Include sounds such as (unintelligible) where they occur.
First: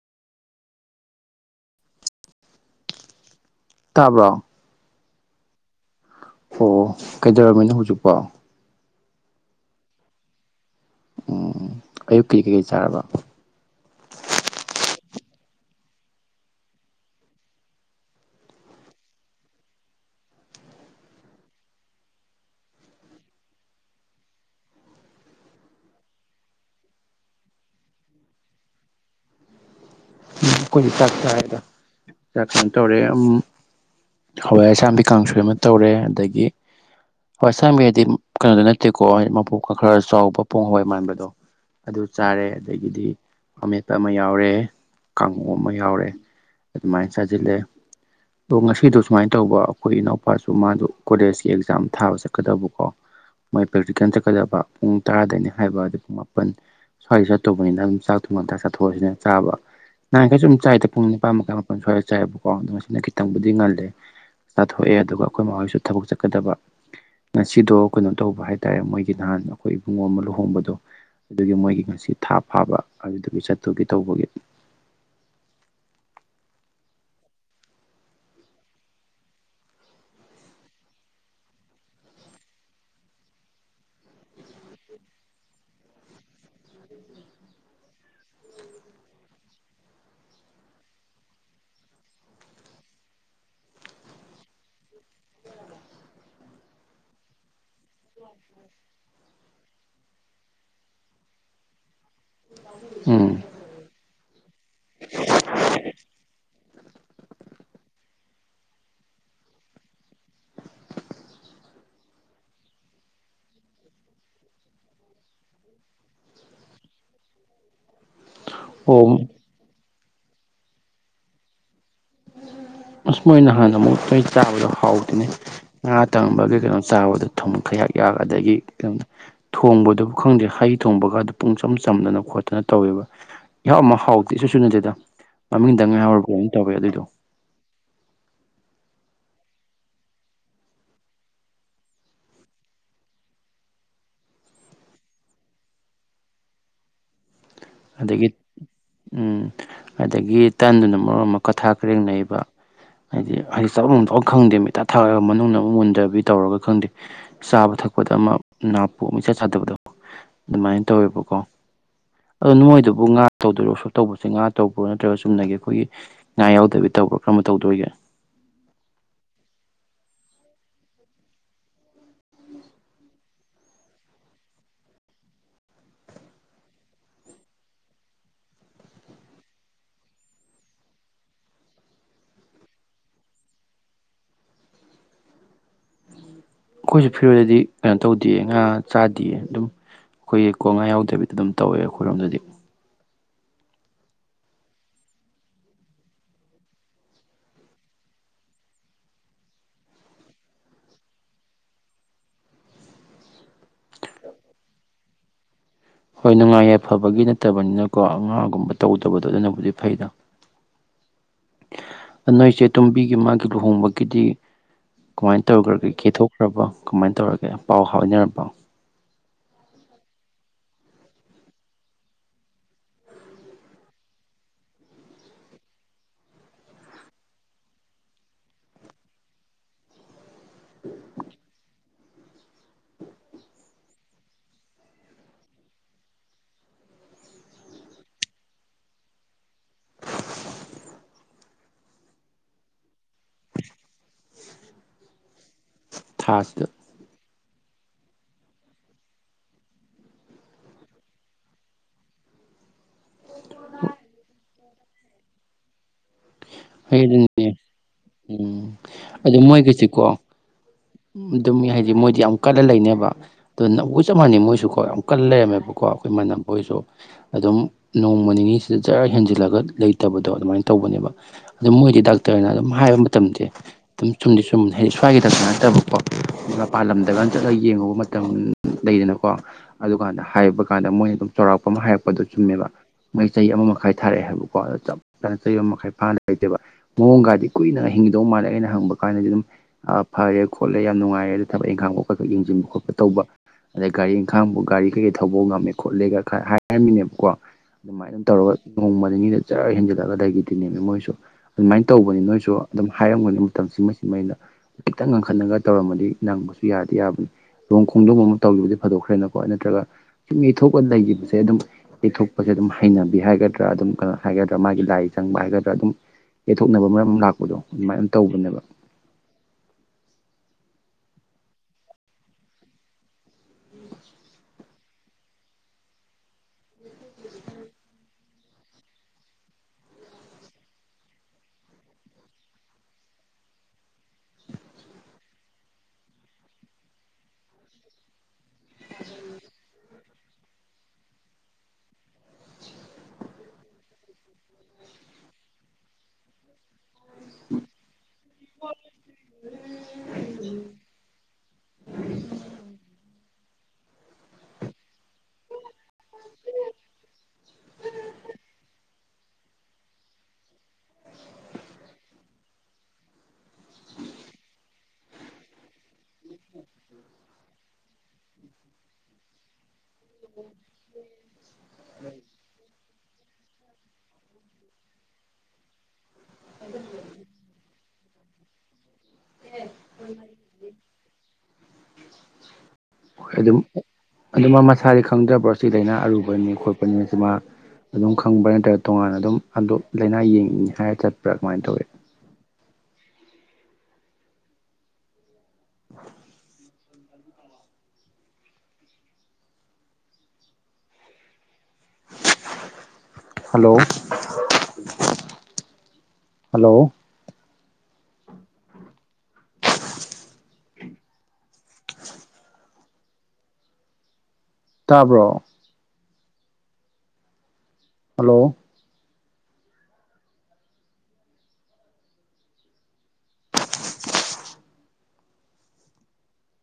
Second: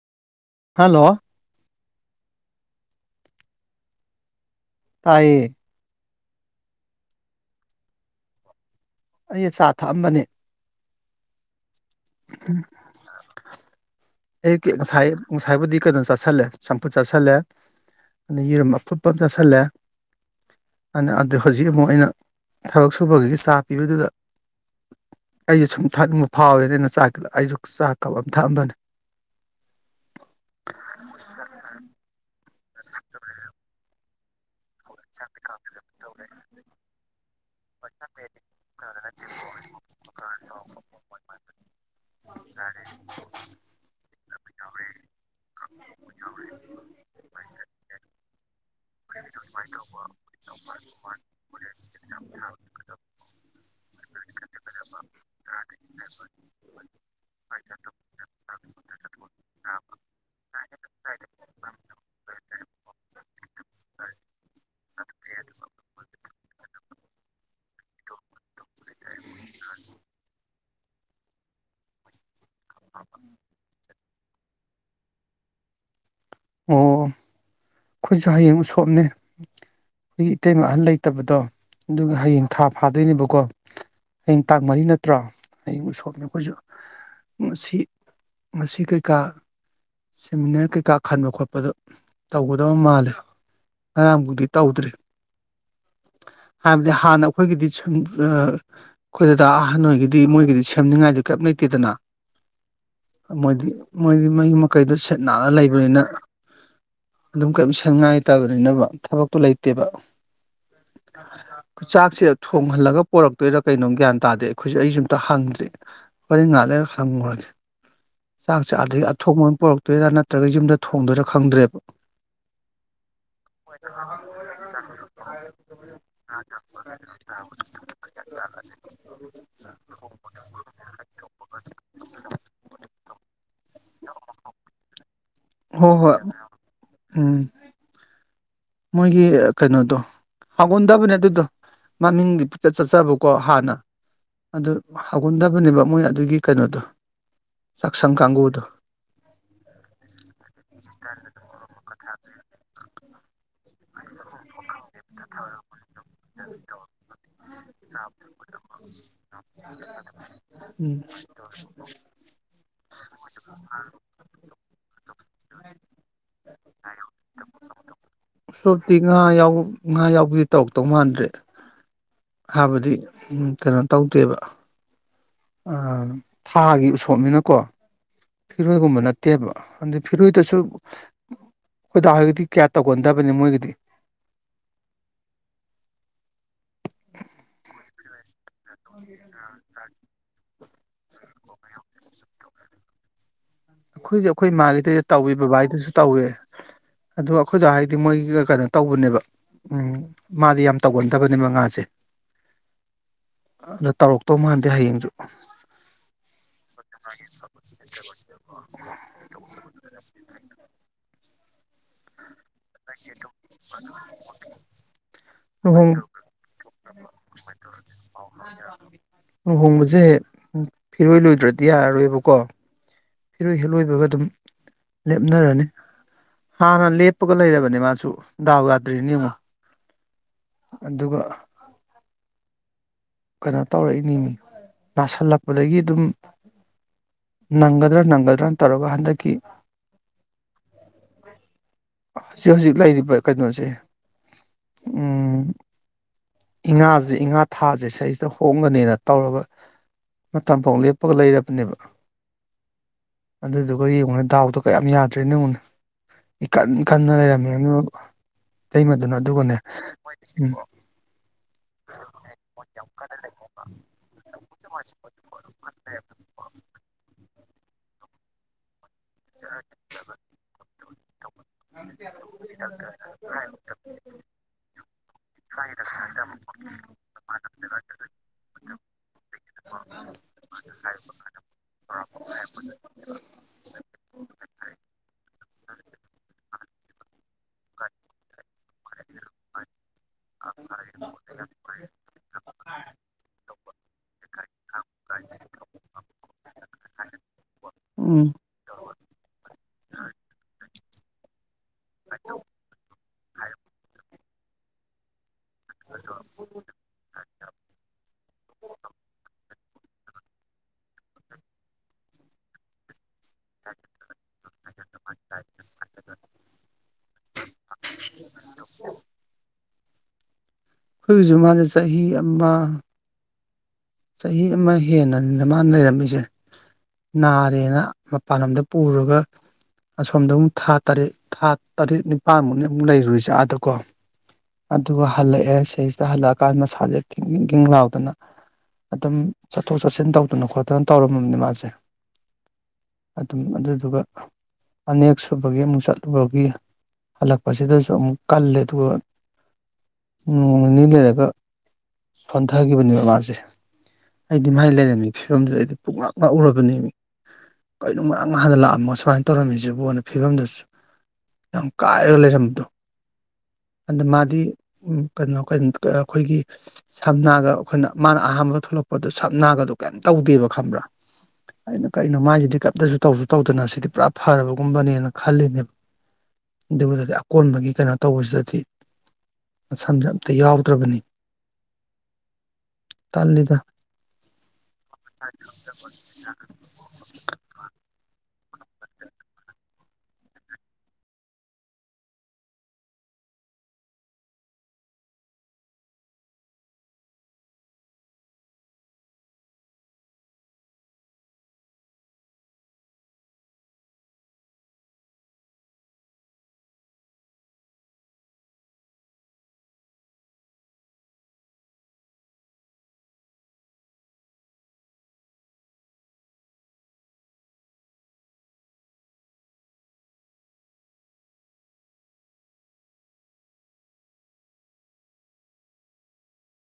hello ꯇꯥꯕ꯭ꯔꯣ ꯇꯥꯏꯌꯦ ꯑꯣ ꯀꯩꯗꯧꯔꯝꯃꯤꯅꯣ ꯍꯧꯖꯤꯛꯐꯣ ꯑꯩ ꯆꯥ ꯊꯛꯑꯝꯕꯅꯦ ꯎꯝ ꯑꯌꯨꯛꯀꯤ ꯀꯩꯀꯩ ꯆꯥꯔꯕ ꯑꯌꯨꯛꯀꯤ ꯉꯁꯥꯏ ꯉꯁꯥꯏꯕꯨꯗꯤ ꯀꯩꯅꯣ ꯆꯥꯁꯤꯜꯂꯦ ꯆꯝꯐꯨꯠ ꯆꯥꯁꯜꯂꯦ ꯑꯗꯩ ꯌꯦꯔꯨꯝ ꯑꯐꯨꯠꯄ ꯑꯃ ꯆꯥꯁꯜꯂꯦ ꯑꯗꯨ ꯍꯧꯖꯤꯛ ꯑꯃꯨꯛ ꯑꯩꯅ ꯊꯕꯛ ꯁꯨꯕꯒꯤ ꯆꯥ ꯄꯤꯕꯗꯨꯗ ꯑꯩꯁꯨ ꯁꯨꯝ ꯊꯛꯅꯤꯡꯕ ꯐꯥꯎꯋꯦꯅ ꯆꯥ ꯑꯩꯁꯨ ꯆꯥ ꯀꯞ ꯑꯃ ꯊꯛꯑꯝꯕꯅꯤ ꯑꯩꯈꯣꯏꯁꯨ ꯆꯥꯛ ꯆꯥꯏꯌꯦꯒ ꯆꯥꯛ‌ ꯀꯩꯅꯣ ꯇꯧꯔꯦ ꯎꯝ‌‌ꯍꯋꯥꯏ ꯆꯥꯝꯕꯤ ꯀꯥꯡꯁꯣꯏ‌ ꯑꯃꯥ ꯇꯧꯔꯦ ꯑꯗꯒꯤ ꯍꯋꯥꯏ ꯑꯁꯥꯡꯕꯤ ꯍꯥꯏꯗꯤ ꯀꯩꯅꯣꯗ ꯅꯠꯇꯦꯀꯣ ꯍꯥꯏꯗꯤ ꯃꯄꯣꯛꯀ ꯈꯔ ꯆꯥꯎꯕ ꯄꯨꯡ ꯍꯧ ꯃꯥꯟꯕꯗꯣ ꯑꯗꯨ ꯆꯥꯔꯦ ꯑꯗꯒꯤꯗꯤ ꯑꯃꯃꯦꯠꯄ ꯑꯃ ꯌꯥꯎꯔꯦ ꯀꯥꯡꯉꯧ ꯑꯃ ꯌꯥꯎꯔꯦ ꯑꯗꯨꯃꯥꯏꯅ ꯆꯥꯁꯤꯜꯂꯦ (unintelligible) ꯑꯗꯣ ꯉꯁꯤꯗꯣ ꯁꯨꯃꯥꯏꯟ ꯇꯧꯕ ꯑꯈꯣꯏ ꯏꯅꯥꯎ ꯄꯥꯁꯨ ꯃꯥꯗꯨ ꯀꯣꯂꯦꯖꯀꯤ ꯑꯦꯛꯖꯥꯝ ꯊꯥꯕ ꯆꯠꯀꯗꯕꯀꯣ ꯃꯥꯏ ꯄ꯭ꯔꯦꯛꯇꯤꯀꯦꯜ ꯆꯠꯀꯗꯕ ꯄꯨꯡ ꯇꯔꯥꯗꯩꯅ ꯍꯥꯏꯕ ꯑꯗꯨ ꯄꯨꯡ ꯃꯥꯄꯟ ꯁ꯭ꯋꯥꯏ ꯆꯠꯇꯧꯕꯅꯤꯅ ꯅꯪ ꯆꯥꯛ ꯇꯣ ꯉꯟꯇꯥ ꯆꯥꯊꯣꯛꯑꯖꯤꯅ ꯆꯥꯕ ꯅꯍꯥꯟꯈꯩꯁꯨ ꯎꯝ ꯆꯥꯏꯗ ꯄꯨꯡ ꯅꯤꯄꯥꯥꯟ ꯃꯈꯥꯏ ꯃꯥꯄꯟ ꯁ꯭ꯋꯥꯏ ꯆꯥꯏꯌꯦꯕꯀꯣ ꯑꯗꯣ ꯉꯁꯤꯅ ꯈꯤꯇꯪꯕꯨꯗꯤ ꯉꯜꯂꯦ ꯆꯥꯊꯣꯛ ꯊꯣꯛꯑꯦ ꯑꯗꯨꯒ ꯑꯈꯣꯏ ꯃꯥ ꯍꯣꯏꯁꯨ ꯊꯕꯛ ꯆꯠꯀꯗꯕ ꯉꯁꯤꯗꯣ ꯀꯩꯅꯣ ꯇꯧꯕ ꯍꯥꯏꯇꯥꯔꯦ ꯃꯣꯏꯒꯤ ꯅꯍꯥꯟ ꯑꯈꯣꯏ ꯏꯕꯨꯡꯉꯣ ꯑꯃ ꯂꯨꯍꯣꯡꯕꯗꯣ ꯑꯗꯨꯒꯤ ꯃꯣꯏꯒꯤ ꯉꯁꯤ ꯊꯥ ꯐꯥꯕ ꯑꯗꯨꯗꯨꯒꯤ ꯆꯠꯇꯨꯒꯤ ꯇꯧꯕꯒꯤ ꯑꯣ ꯑꯣ ꯑꯈꯣꯏꯁꯨ ꯍꯌꯦꯡ ꯎꯁꯣꯞꯅꯦ ꯑꯈꯣꯏꯒꯤ ꯏꯇꯩꯃ ꯑꯍꯜ ꯂꯩꯇꯕꯗꯣ ꯑꯗꯨꯒ ꯍꯌꯦꯡ ꯊꯥ ꯐꯥꯗꯨꯏꯅꯦꯕꯀꯣ ꯍꯌꯦꯡ ꯇꯥꯡ ꯃꯔꯤ ꯅꯠꯇ꯭ꯔꯣ ꯍꯌꯦꯡ ꯎꯁꯣꯞꯅꯦ ꯑꯈꯣꯏꯖꯨ ꯉꯁꯤ ꯉꯁꯤ ꯀꯩꯀꯥ ꯁꯦꯃꯤꯅꯔ ꯀꯩꯀꯥ ꯈꯟꯕ ꯈꯣꯠꯄꯗꯣ ꯇꯧꯒꯗꯕ ꯃꯥꯜꯂꯦ ꯉꯔꯥꯡꯕꯨꯗꯤ ꯇꯧꯗ꯭ꯔꯤ ꯍꯥꯏꯕꯗꯤ ꯍꯥꯟꯅ ꯑꯈꯣꯏꯒꯤꯗꯤ ꯅ ꯑꯈꯣꯏ ꯗꯥꯗꯥ ꯑꯍꯟꯍꯣꯏꯒꯤꯗꯤ ꯃꯣꯏꯒꯤꯗꯤ ꯁꯦꯝꯅꯤꯡꯉꯥꯏꯗꯤ ꯀꯩꯝ ꯂꯩꯇꯦꯗꯅ ꯎꯝ ꯃꯣꯏꯗꯤ ꯃꯣꯏꯗꯤ ꯃꯌꯨꯝ ꯃꯀꯩꯗꯣ ꯁꯤꯠ ꯅꯥꯜꯂ ꯂꯩꯕꯅꯤꯅ ꯑꯗꯨꯝ ꯀꯩꯝ ꯁꯦꯝꯅꯤꯡꯉꯥꯏ ꯂꯩꯇꯕꯅꯤꯅꯕ ꯊꯕꯛꯇꯣ ꯂꯩꯇꯦꯕ ꯆꯥꯛꯁꯦ ꯊꯣꯡꯍꯜꯂꯒ ꯄꯣꯔꯛꯇꯨꯏꯔꯥ ꯀꯩꯅꯣ ꯒ꯭ꯌꯥꯟ ꯇꯥꯗꯦ ꯑꯩꯈꯣꯏꯖꯨ ꯑꯩꯖꯨ ꯑꯝꯇ ꯍꯪꯗ꯭ꯔꯤ ꯍꯣꯔꯦꯟ ꯉꯍꯥꯛ ꯂꯩꯔꯒ ꯍꯪꯉꯨꯔꯒꯦ ꯆꯥꯛꯁꯦ ꯑꯥꯗꯒꯤ ꯑꯣ ꯑꯊꯣꯡꯕ ꯑꯣꯏꯅ ꯄꯨꯔꯛꯇꯨꯏꯔꯥ ꯅꯠꯇ꯭ꯔꯒ ꯌꯨꯝꯗ ꯊꯣꯡꯗꯨꯏꯔꯥ ꯈꯪꯗ꯭ꯔꯦꯕ ꯑꯁ ꯃꯣꯏ ꯅꯍꯥꯟ ꯑꯃꯨꯛ ꯇꯣꯏ ꯆꯥꯕꯗꯣ ꯍꯥꯎꯇꯦꯅꯦ ꯉꯥ ꯇꯪꯕꯒꯤ ꯀꯩꯅꯣ ꯆꯥꯕꯗꯣ ꯊꯨꯝ ꯈꯌꯥꯛ ꯌꯥꯛ ꯑꯗꯒꯤ ꯀꯩꯝ ꯊꯣꯡꯕꯗꯨꯕꯨ ꯈꯪꯗꯦ ꯍꯩ ꯊꯣꯡꯕꯒ ꯑꯗꯨ ꯄꯨꯡꯆꯝ ꯆꯝꯗꯅ ꯈꯣꯠꯇꯅ ꯇꯧꯋꯦꯕ ꯏꯍꯥꯎ ꯑꯃ ꯍꯥꯎꯇꯦ ꯏꯆꯨ ꯆꯨꯅꯗꯦꯗ ꯍꯣ ꯃꯃꯤꯡꯗꯪ ꯍꯣꯏ ꯉꯥꯏꯍꯧꯔ ꯀꯩꯅꯣꯝ ꯇꯧꯋꯦ ꯑꯗꯨꯏꯗꯣ ꯎꯝ ꯃꯣꯏꯒꯤ ꯀꯩꯅꯣꯗꯣ ꯍꯥꯎꯒꯟꯗꯕꯅꯦ ꯑꯗꯨꯗꯣ ꯃꯃꯤꯡꯗꯤ ꯄꯨꯛꯆꯠ ꯆꯠꯆꯕꯀꯣ ꯍꯥꯟꯅ ꯑꯗꯨ ꯍꯧꯒꯟꯗꯕꯅꯦꯕ ꯃꯣꯏ ꯑꯗꯨꯒꯤ ꯀꯩꯅꯣꯗꯣ ꯆꯥꯛꯁꯪ ꯑꯗꯒꯤ ꯀꯥꯡꯒꯨꯗꯣ ꯎꯝ ꯑꯗꯒꯤ ꯇꯟꯗꯨꯅ ꯃꯔꯣꯟ ꯑꯃ ꯀꯊꯥ ꯈꯔꯦꯡꯅꯩꯕ ꯍꯥꯏꯗꯤ ꯍꯥꯏꯗꯤ ꯆꯥꯕꯝ ꯂꯥꯛꯐꯝ ꯈꯪꯗꯃꯤ ꯏꯊꯥ ꯊꯥꯔꯒ ꯃꯅꯨꯡꯅ ꯑꯃꯨꯛ ꯃꯨꯟꯗꯕꯤ ꯇꯧꯔꯒ ꯈꯪꯗꯦ ꯆꯥꯕ ꯊꯛꯄꯗ ꯑꯃ ꯅꯥꯄꯨ ꯑꯃ ꯏꯆꯥ ꯆꯥꯗꯕꯗꯣ ꯑꯗꯨꯃꯥꯏꯟ ꯎꯝ ꯇꯧꯋꯦꯕꯀꯣ ꯑꯗꯣ ꯅꯣꯏꯗꯨꯕꯨ ꯉꯥ ꯇꯧꯗꯨꯏꯔꯣ ꯎꯁꯣꯞ ꯇꯧꯕꯁꯦ ꯉꯥ ꯇꯧꯕ꯭ꯔꯣ ꯅꯠꯇ꯭ꯔꯒ ꯆꯨꯝꯅꯒꯤ ꯑꯩꯈꯣꯏꯒꯤ ꯉꯥ ꯌꯥꯎꯗꯕꯤ ꯇꯧꯕ꯭ꯔꯣ ꯀꯔꯝꯕ ꯇꯧꯗꯨꯏꯒꯦ ꯎꯁꯣꯞꯇꯤ ꯉꯥ ꯌꯥꯎꯕ ꯉꯥ ꯌꯥꯎꯕꯤ ꯇꯧꯔꯛꯇꯧ ꯃꯥꯟꯗ꯭ꯔꯦ ꯍꯥꯏꯕꯗꯤ ꯎꯝ ꯀꯩꯅꯣ ꯇꯧꯗꯦꯕ ꯑꯥ ꯊꯥꯒꯤ ꯎꯁꯣꯞꯅꯤꯅꯀꯣ ꯐꯤꯔꯣꯏꯒꯨꯝꯕ ꯅꯠꯇꯦꯕ ꯑꯗ ꯐꯤꯔꯣꯏꯗꯁꯨ ꯑꯈꯣꯏ ꯗꯥ ꯍꯣꯏꯒꯤꯗꯤ ꯀꯌꯥ ꯇꯧꯒꯟꯗꯕꯅꯦ ꯃꯣꯏꯒꯤꯗꯤ ꯑꯈꯣꯏꯖꯨ ꯐꯤꯔꯣꯏꯗꯗꯤ ꯀꯩꯅꯣ ꯇꯧꯗꯤꯌꯦ ꯉꯥ ꯆꯥꯗꯤꯌꯦ ꯑꯗꯨꯝ ꯑꯈꯣꯏꯒꯤ ꯀꯣ ꯉꯥ ꯌꯥꯎꯗꯕꯤꯗ ꯑꯗꯨꯝ ꯇꯧꯋꯦ ꯑꯈꯣꯏꯔꯣꯝꯗꯗꯤ ꯑꯈꯣꯏꯗꯤ ꯑꯈꯣꯏ ꯃꯥꯒꯤꯗꯩꯗ ꯇꯧꯋꯦ ꯕꯕꯥꯒꯤꯗꯨꯁꯨ ꯇꯧꯋꯦ ꯑꯗꯣ ꯑꯈꯣꯏ ꯗꯥ ꯍꯣꯏꯗꯤ ꯃꯣꯏꯒꯤꯒ ꯀꯩꯅꯣ ꯇꯧꯕꯅꯦꯕ ꯎꯝ ꯃꯥꯗꯤ ꯌꯥꯝ ꯇꯧꯒꯟꯗꯕꯅꯦꯕ ꯉꯥꯁꯦ ꯑꯗ ꯇꯧꯔꯛꯇꯧ ꯃꯥꯟꯗꯦ ꯍꯌꯦꯡꯖꯨ ꯍꯣꯏ ꯅꯨꯡꯉꯥꯏ ꯌꯥꯏꯐꯕꯕꯒꯤ ꯅꯠꯇꯕꯅꯤꯅꯀꯣ ꯉꯥꯒꯨꯝꯕ ꯇꯧꯗꯕꯗꯣ ꯑꯗꯨꯅꯕꯨꯗꯤ ꯐꯩꯗ (inaudible) ꯅꯣꯏ ꯆꯦ ꯇꯨꯝꯕꯤꯒꯤ ꯃꯥꯒꯤ ꯂꯨꯍꯣꯡꯕꯒꯤꯗꯤ ꯀꯃꯥꯏ ꯇꯧꯈ꯭ꯔꯥꯒꯦ ꯂꯨꯍꯣꯡ ꯀꯦꯊꯣꯛꯈ꯭ꯔꯥꯕꫭ ꯀꯃꯥꯏ ꯇꯧꯔꯒꯦ ꯄꯥꯎ ꯍꯥꯏꯅꯔꯝꯕꫭ ꯂꯨꯍꯣꯡꯕꯁꯦ ꯎꯝ ꯐꯤꯔꯣꯏ ꯂꯣꯏꯗ꯭ꯔꯥꯗꯤ ꯌꯥꯔꯔꯣꯏꯕꯀꯣ ꯐꯤꯔꯣꯏ ꯍꯦꯛ ꯂꯣꯏꯕꯒ ꯑꯗꯨꯝ ꯂꯦꯞꯅꯔꯅꯤ ꯍꯥꯟꯅ ꯂꯦꯞꯄꯒ ꯂꯩꯔꯕꯅꯦ ꯃꯥꯁꯨ ꯗꯥꯎ ꯌꯥꯗ꯭ꯔꯤꯅꯤ ꯌꯦꯡꯉꫭ ꯑꯗꯨꯒ ꯀꯩꯅꯣ ꯇꯧꯔꯛꯏꯅꯤꯅꯤ ꯅꯥꯁꯤꯜꯂꯛꯄꯗꯒꯤ ꯑꯗꯨꯝ ꯅꯪꯒꯗ꯭ꯔꯥ ꯅꯪꯒꯗ꯭ꯔꯥꯅ ꯇꯧꯔꯒ ꯍꯟꯗꯛꯀꯤ ꯍꯧꯖꯤꯛ ꯍꯧꯖꯤꯛ ꯂꯩꯔꯤꯕ ꯀꯩꯅꯣꯁꯦ ꯎꯝ ꯊꯥꯁꯤꯗ ꯉꯥꯁꯦ ꯏꯉꯥ ꯊꯥꯁꯦ ꯁꯤꯗꯩꯁꯤꯗ ꯍꯣꯡꯒꯅꯦꯅ ꯇꯧꯔꯒ ꯃꯇꯝ ꯐꯥꯎ ꯂꯦꯞꯄꯒ ꯂꯩꯔꯕꯅꯦꯕ ꯑꯗꯨꯗꯨꯒ ꯌꯦꯡꯉꯨꯅꯦ ꯗꯥꯎꯗꯣ ꯀꯌꯥꯝ ꯌꯥꯗ꯭ꯔꯤꯅꫭ ꯌꯦꯡꯉꯨꯅꯦ ꯏꯀꯟ ꯍꯣꯏ ꯀꯟꯅ ꯑꯗꯨꯅꯦ ꯂꯩꯔꯝꯃꯤ ꯑꯗꯨ ꯎꯝ ꯏꯇꯩꯃꯥꯗꯨꯅ ꯑꯗꯨ ꯑꯗꯨꯒꯅꯦ ꯃꯣꯏꯒꯤꯁꯤꯀꯣ ꯃꫭꯏ ꯎꯝ ꯑꯗꯨꯝ ꯍꯥꯏꯗꯤ ꯃꯣꯏꯗꯤ ꯌꯥꯝ ꯀꯠꯂ ꯂꯩꯅꯦꯕ ꯑꯗꯣꯅ ꯋꯨ ꯆꯞ ꯃꯥꯟꯅꯩ ꯃꯣꯏꯁꯨ ꯀꫭ ꯌꯥꯝ ꯀꯜ ꯂꯩꯔꯝꯃꯦꯕꯀꯣ ꯑꯩꯈꯣꯏ ꯏꯃꯥꯟꯅꯕ ꯍꫭꯏꯁꯨ ꯑꯗꯨꯝ ꯅꯣꯡꯃ ꯅꯤꯅꯤꯁꯤꯗ ꯖꯔ ꯍꯦꯟꯖꯤꯟ ꯍꯦꯟꯖꯤꯜꯂꯒ ꯂꯩꯇꯕꯗꯣ ꯑꯗꯨꯃꯥꯏ ꯇꯧꯕꯅꯦꯕ ꯑꯗꯨ ꯃꯣꯏꯗꯤ ꯗꯥꯛꯇꯔꯅ ꯑꯗꯨꯝ ꯍꯥꯏꯕ ꯃꯇꯝꯁꯦ ꯑꯗꯨꯝ ꯆꯨꯝꯗꯤ ꯆꯨꯝ ꯍꯥꯏꯗꯤ ꯁ꯭ꯋꯥꯏꯒꯤ ꯗꯥꯛꯇꯔ ꯅꯠꯇꯕ ꯀꫭ ꯃꯄꯥꯟ ꯂꯝꯗꯒ ꯆꯠꯂꯒ ꯌꯦꯡꯉꯨꯕ ꯃꯇꯝ ꯂꯩꯗꯅꯀꯣ ꯑꯗꯨꯀꯥꯟꯗ ꯍꯥꯏꯕ ꯀꯥꯟꯗ ꯃꯣꯏꯅ ꯑꯗꯨꯝ ꯆꯥꯎꯔꯥꯛꯄ ꯑꯃ ꯍꯥꯏꯔꯛꯄꯗꯣ ꯆꯨꯝꯃꯦꯕ ꯃꯣꯏ ꯆꯍꯤ ꯑꯃ ꯃꯈꯥꯏ ꯊꯥꯔꯛꯑꯦ ꯍꯥꯏꯕꯀꯣ ꯑꯗꯥ ꯆꯞ ꯆꯥꯅ ꯆꯍꯤ ꯑꯃ ꯃꯈꯥꯏ ꯐꯥꯅ ꯂꯩꯇꯦꯕ ꯃꯑꯣꯡꯒꯗꯤ ꯀꯨꯏꯅ ꯍꯤꯡꯒꯤꯗꯧ ꯃꯥꯜꯂꯦ ꯑꯩꯅ ꯍꯪꯕ ꯀꯥꯟꯗꯗꯤ ꯑꯗꯨꯝ ꯑꯥ ꯐꯔꯦ ꯈꯣꯠꯂꯦ ꯌꯥꯝ ꯅꯨꯡꯉꯥꯏꯔꯦ ꯑꯗꯨ ꯊꯕꯛ ꯏꯪꯈꯥꯡ ꯈꯣꯛꯄꯈꯛ ꯌꯦꯡꯁꯤꯟꯕ ꯈꯣꯠꯄ ꯇꯧꯕ ꯑꯗꯩ ꯒꯥꯔꯤ ꯏꯪꯈꯥꯡꯕꯨ ꯒꯥꯔꯤ ꯀꯩꯀꯩ ꯊꯧꯕ ꯉꯝꯃꯦ ꯈꯣꯠꯂꯦꯒ ꯈꯔ ꯍꯥꯏꯔꯝꯃꯤꯅꯦꯕꯀꯣ ꯗꯨꯃꯥꯏꯅ ꯑꯗꯨ ꯎꯝ ꯇꯧꯔꯒ ꯅꯣꯡꯃ ꯅꯤꯅꯤꯗ ꯖꯔ ꯍꯦꯟꯖꯜꯂꯛꯑꯒ ꯂꯩꯈꯔꯤꯗꯔꯤꯅꯦꯃꯦ ꯃꯣꯏꯁꯨ ꯑꯗꯨꯃꯥꯏꯅ ꯇꯧꯕꯅꯤ ꯅꯣꯏꯁꯨ ꯑꯗꯨꯝ ꯍꯥꯏꯔꯝꯒꯅꯤ ꯃꯇꯝꯁꯤ ꯃꯁꯤꯃꯩꯅ ꯈꯤꯇꯪ ꯉꯪ ꯈꯠꯅꯒ ꯇꯧꯔꯝꯃꯗꯤ ꯅꯪꯕꯁꯨ ꯌꯥꯗꯤ ꯌꯥꯕꯅꯤ ꯂꯨꯍꫭꯡ ꯈꯣꯡꯗꯣꯝꯕ ꯑꯃ ꯇꯧꯈꯤꯕꯁꯦ ꯐꯗꯣꯛꯈ꯭ꯔꯦꯅꯀꯣ ꯅꯠꯇ꯭ꯔꯒ ꯁꯨꯝ ꯌꯩꯊꯣꯛꯑꯒ ꯂꯩꯈꯤꯕꯁꯦ ꯑꯗꯨꯝ ꯌꯩꯊꯣꯛꯄꯁꯦ ꯑꯗꯨꯝ ꯍꯩꯅꯕꯤ ꯍꯥꯏꯒꯗ꯭ꯔꯥ ꯑꯗꯨꯝ ꯀꯩꯅꯣ ꯍꯥꯏꯒꯗ꯭ꯔꯥ ꯃꯥꯒꯤ ꯂꯥꯏ ꯆꯪꯕ ꯍꯥꯏꯒꯗ꯭ꯔꯥ ꯑꯗꯨꯝ ꯌꯦꯠꯊꯣꯛꯅꯕ ꯃꯔꯝ ꯂꯥꯛꯄꯗꯣ ꯑꯗꯨꯃꯥꯏꯅ ꯇꯧꯕꯅꯦꯕ ꯑꯩꯈꯣꯏꯁꯨ ꯃꯥꯁ ꯆꯍꯤ ꯑꯃ ꯆꯍꯤ ꯑꯃ ꯍꯦꯟꯅꯅꯤꯅ ꯃꯥꯅ ꯂꯩꯔꯝꯃꯤꯁꯦ ꯅꯥꯔꯦꯅ ꯃꯄꯥꯟ ꯂꯝꯗ ꯄꯨꯔꯒ ꯑꯁꯣꯝꯗ ꯑꯃꯨꯛ ꯊꯥ ꯇꯔꯦꯠ ꯊꯥ ꯇꯔꯦꯠ ꯅꯤꯄꯥꯜꯃꯨꯛꯅꯤ ꯑꯃꯨꯛ ꯂꯩꯔꯨꯁꯦ ꯑꯥꯗꯀꯣ ꯑꯗꯨꯒ ꯍꯜꯂꯛꯑꯦ ꯁꯤꯁꯤꯗ ꯍꯜꯂꯛꯑꯀꯥꯟꯗ ꯃꯁꯥꯁꯦ ꯈꯤꯟ ꯈꯤꯟ ꯈꯤꯟ ꯂꯥꯎꯗꯅ ꯑꯗꯨꯝ ꯆꯠꯊꯣꯛ ꯆꯠꯁꯤꯟ ꯇꯧꯗꯅ ꯈꯣꯠꯇꯅ ꯇꯧꯔꯝꯃꯕꯅꯦ ꯃꯥꯁꯦ ꯑꯗꯨꯝ ꯑꯗꯨꯗꯨꯒ ꯑꯅꯤꯔꯛꯁꯨꯕꯒꯤ ꯑꯃꯨꯛ ꯆꯠꯂꯨꯕꯒꯤ ꯍꯜꯂꯛꯄꯁꯤꯗꯁꯨ ꯑꯃꯨꯛ ꯀꯜꯂꯦ ꯑꯗꯨꯒ ꯅꯣꯡꯃ ꯅꯤꯅꯤ ꯂꯩꯔꯒ ꯁꯣꯟꯊꯈꯤꯕꯅꯦꯕ ꯃꯥꯁꯦ ꯑꯩꯗꯤ ꯃꯥꯏ ꯂꯩꯔꯝꯃꯤꯕ ꯐꯤꯕꯝꯗꯨꯗ ꯑꯩꯗꯤ ꯄꯨꯉꯥꯛ ꯉꯥꯛꯎꯔꯕꯅꯦꯃꯦ ꯀꯩꯅꯣ ꯉꯥꯔꯡ ꯅꯍꯥꯟꯗ ꯂꯥꯛꯑꯝꯃ ꯁꯨꯃꯥꯏ ꯇꯧꯔꯝꯃꯤꯁꯤꯕꯨꯅ ꯐꯤꯕꯝꯗꯨꯁꯨ ꯌꯥꯝ ꯀꯥꯏꯔꯒ ꯂꯩꯔꯝꯕꯗꯣ ꯑꯗꯣ ꯃꯥꯗꯤ ꯎꯝ ꯀꯩꯅꯣ ꯀꯩꯅꯣ ꯀꯩ ꯑꯩꯈꯣꯏꯒꯤ ꯁꯝꯅꯥꯒ ꯑꯩꯈꯣꯏꯅ ꯃꯥꯅ ꯑꯍꯥꯟꯕ ꯊꯣꯛꯂꯛꯄꯗꯣ ꯁꯝꯅꯥꯒꯗꯨ ꯀꯩꯝ ꯇꯧꯗꯦꯕ ꯈꯪꯕ꯭ꯔꯥ ꯑꯩꯅ ꯀꯩꯅꯣ ꯃꯥꯏꯁꯤꯗꯤ ꯀꯩꯝꯇꯁꯨ ꯇꯧꯁꯨ ꯇꯧꯗꯅ ꯁꯤꯗꯤ ꯄꯨꯔꯥ ꯐꯔꯕꯒꯨꯝꯕꯅꯦꯅ ꯈꯜꯂꯤꯅꯦꯕ ꯑꯗꯨꯕꯨꯗꯗꯤ ꯑꯀꯣꯟꯕꯒꯤ ꯀꯩꯅꯣ ꯇꯧꯕꯁꯤꯗꯗꯤ ꯃꯁꯝꯁꯦ ꯑꯝꯇ ꯌꯥꯎꯗ꯭ꯔꯥꯕꯅꯤ ꯍꯣꯢ ꯇꯜꯂꯤꯗ ꯑꯗꯨꯝ ꯑꯗꯨ ꯃꯥ ꯃꯁꯥꯗꯤ ꯈꯪꯖꯕ꯭ꯔꯣ ꯁꯤ ꯂꯥꯏꯅꯥ ꯑꯔꯨꯕꯅꯤ ꯈꯣꯠꯄꯅꯦꯁꯦ ꯃꯥ ꯑꯗꯨꯝ ꯈꯪꯕ꯭ꯔꯥ ꯅꯠꯇ꯭ꯔꯒ ꯇꯣꯉꯥꯟꯅ ꯑꯗꯨꯝ ꯑꯗꯨ ꯂꯥꯏꯅꯥ ꯌꯦꯡꯉꯤꯅꯤ ꯍꯥꯏꯔ ꯆꯠꯄ꯭ꯔꯥ ꯀꯃꯥꯏꯅ ꯇꯧꯏ (inaudible) ꯍꯜꯂꯣ ꯍꯜꯂꯣ (inaudible) ꯇꯥꯕ꯭ꯔꯣ ꯍꯜꯂꯣ (inaudible)